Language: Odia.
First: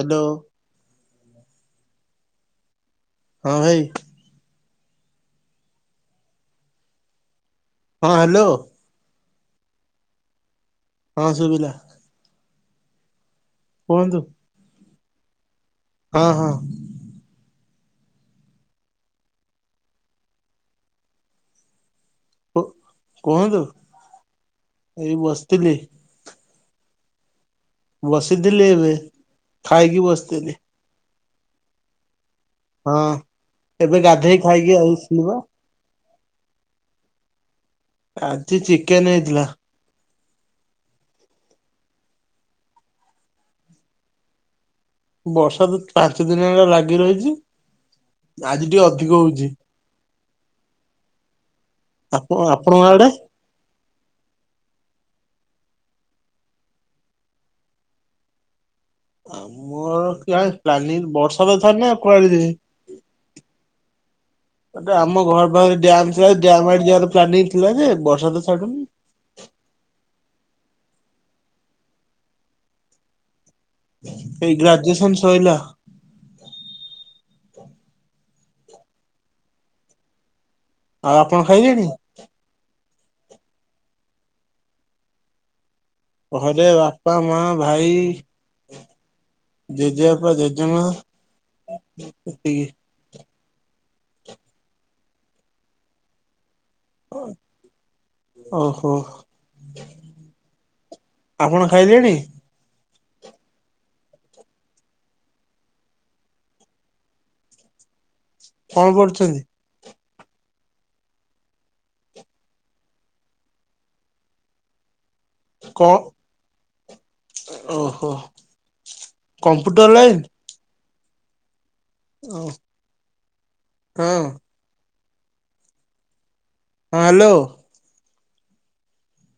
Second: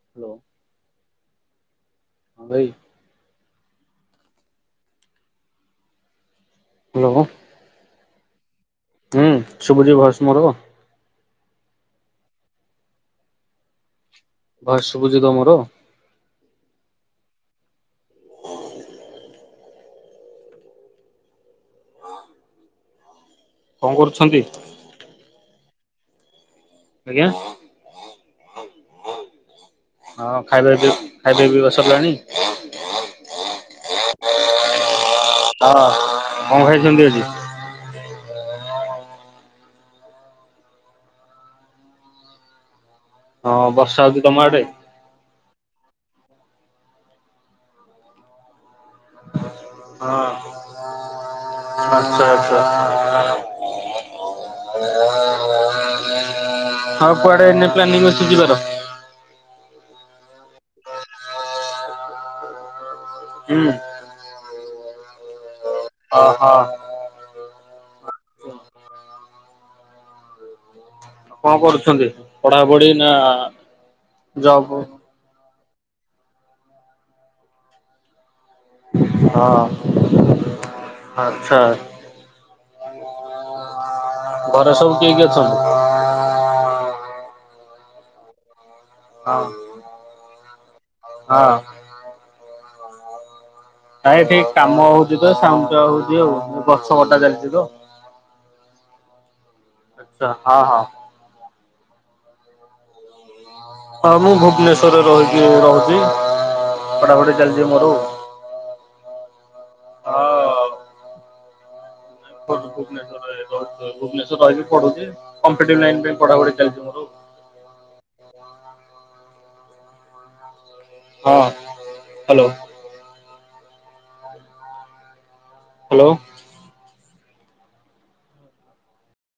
ହାଲୋ। ହ୍ୟାଲୋ ହଁ ଭାଇ। ହଁ ଭାଇ। ହାଲୋ। ହଁ ହାଲୋ। ହୁଁ ଶୁଭୁଚି ଭଏସ ମୋର? ହଁ ଶୁଭିଲା। କୁହନ୍ତୁ। ଭଏସ ଶୁଭୁଚି ତ ମୋର? ହଁ ହଁ। କୁ କୁହନ୍ତୁ। କଣ କରୁଛନ୍ତି? ଏଇ ବସଥିଲି। ଆଜ୍ଞା? ବସିଥିଲି ଏବେ ଖାଇକି ହଁ ବସଥିଲି। ଖାଇବା ପି ଖାଇବା ପିଇବା ସରିଲାଣି? ହଁ ଏବେ ଗାଧେଇ ଖାଇକି ଏ ଆସିଲି ପା। ହଁ କଣ ଖାଇଚନ୍ତି ଆଜି? ଆଜି ଚିକେନ ହେଇଥିଲା। ହଁ ବର୍ଷା ହୋଉଚି ତମ ଆଡେ? ବର୍ଷା ତ ପାଞ୍ଚ ଦିନି ହେଲା ଲାଗି ରହିଚି ଆଜି ଟିକେ ଅଧ୍ ଧିକ ହୋଉଚି। ହଁ ଆଚ୍ଛା ଆଚ୍ଛା। ଆଉ କୁଆଡେ ଏଇନେ ପ୍ଲାନିଂ ଅଛି ଯିବାର? ଆଉ ମୋର ଇଆଡେ ପ୍ଲାନିଙ୍ଗ ବର୍ଷା ତ ଛାଡ଼ୁନି ଆଉ କୁଆଡେ ଯିବି। ହୁଁ। ଏଟା ଆମ ଘର ପାଖରେ ଡ୍ୟାମ ଥିଲା ଯେ ଓହୋ। ଡ୍ୟାମ ଆଡେ ଯିବାର ପ୍ଲାନିଙ୍ଗ ଥି ଥିଲା ଯେ ବର୍ଷା ତ ଛାଡୁନି। କଣ ପଢୁଛନ୍ତି, ପଢାପଢି ନା ଏଇ ଜବ୍ ଗ୍ରାଜୁଏସନ୍ ସଇଲା। ହଁ। ଆଉ ଆପଣ ଆଚ୍ଛା। ଖାଇଲେଣି? ଘରେ ସବୁ କିଏ କିଏ ଅଛନ୍ତି? ଘରେ ବାପା, ମାଆ, ଭାଇ, ଜେଜେବାପା, ଜେଜେମାଆ। ଅ। ଏତିକି। ନାଇ ଏଠି କାମ ହୋଉଚି ତ ସାଉଣ୍ଡଟା ହୋଉଚି ଆଉ। ଗଛ କଟା ଚାଲିଚି ତ ଓହୋ ଆଚ୍ଛା ହଁ ହଁ। ତ ଆପଣ ଖାଇଲେଣି? ହଁ ମୁଁ ଭୁବନେଶ୍ୱରରେ ରହିକି ରହୁଚି ପଢାପଢି ଚାଲଚି ମୋର। କଣ କରୁଚନ୍ତି? ହଁ। ଭୁବନେଶ୍ୱରରେ ରହୁଚି ଭୁବନେଶ୍ୱରରେ ରହିକି ପଢୁଚି କମ୍ପିଟିବ୍ କଣ ଲାଇନ୍ ପାଇଁ ପଢାପଢି ଚାଲଚି ମୋର। ଓହୋ କମ୍ପ୍ୟୁଟର ଲାଇନ୍? ହଁ। ଓ ତ ହାଲୋ। ହଁ ହାଲୋ।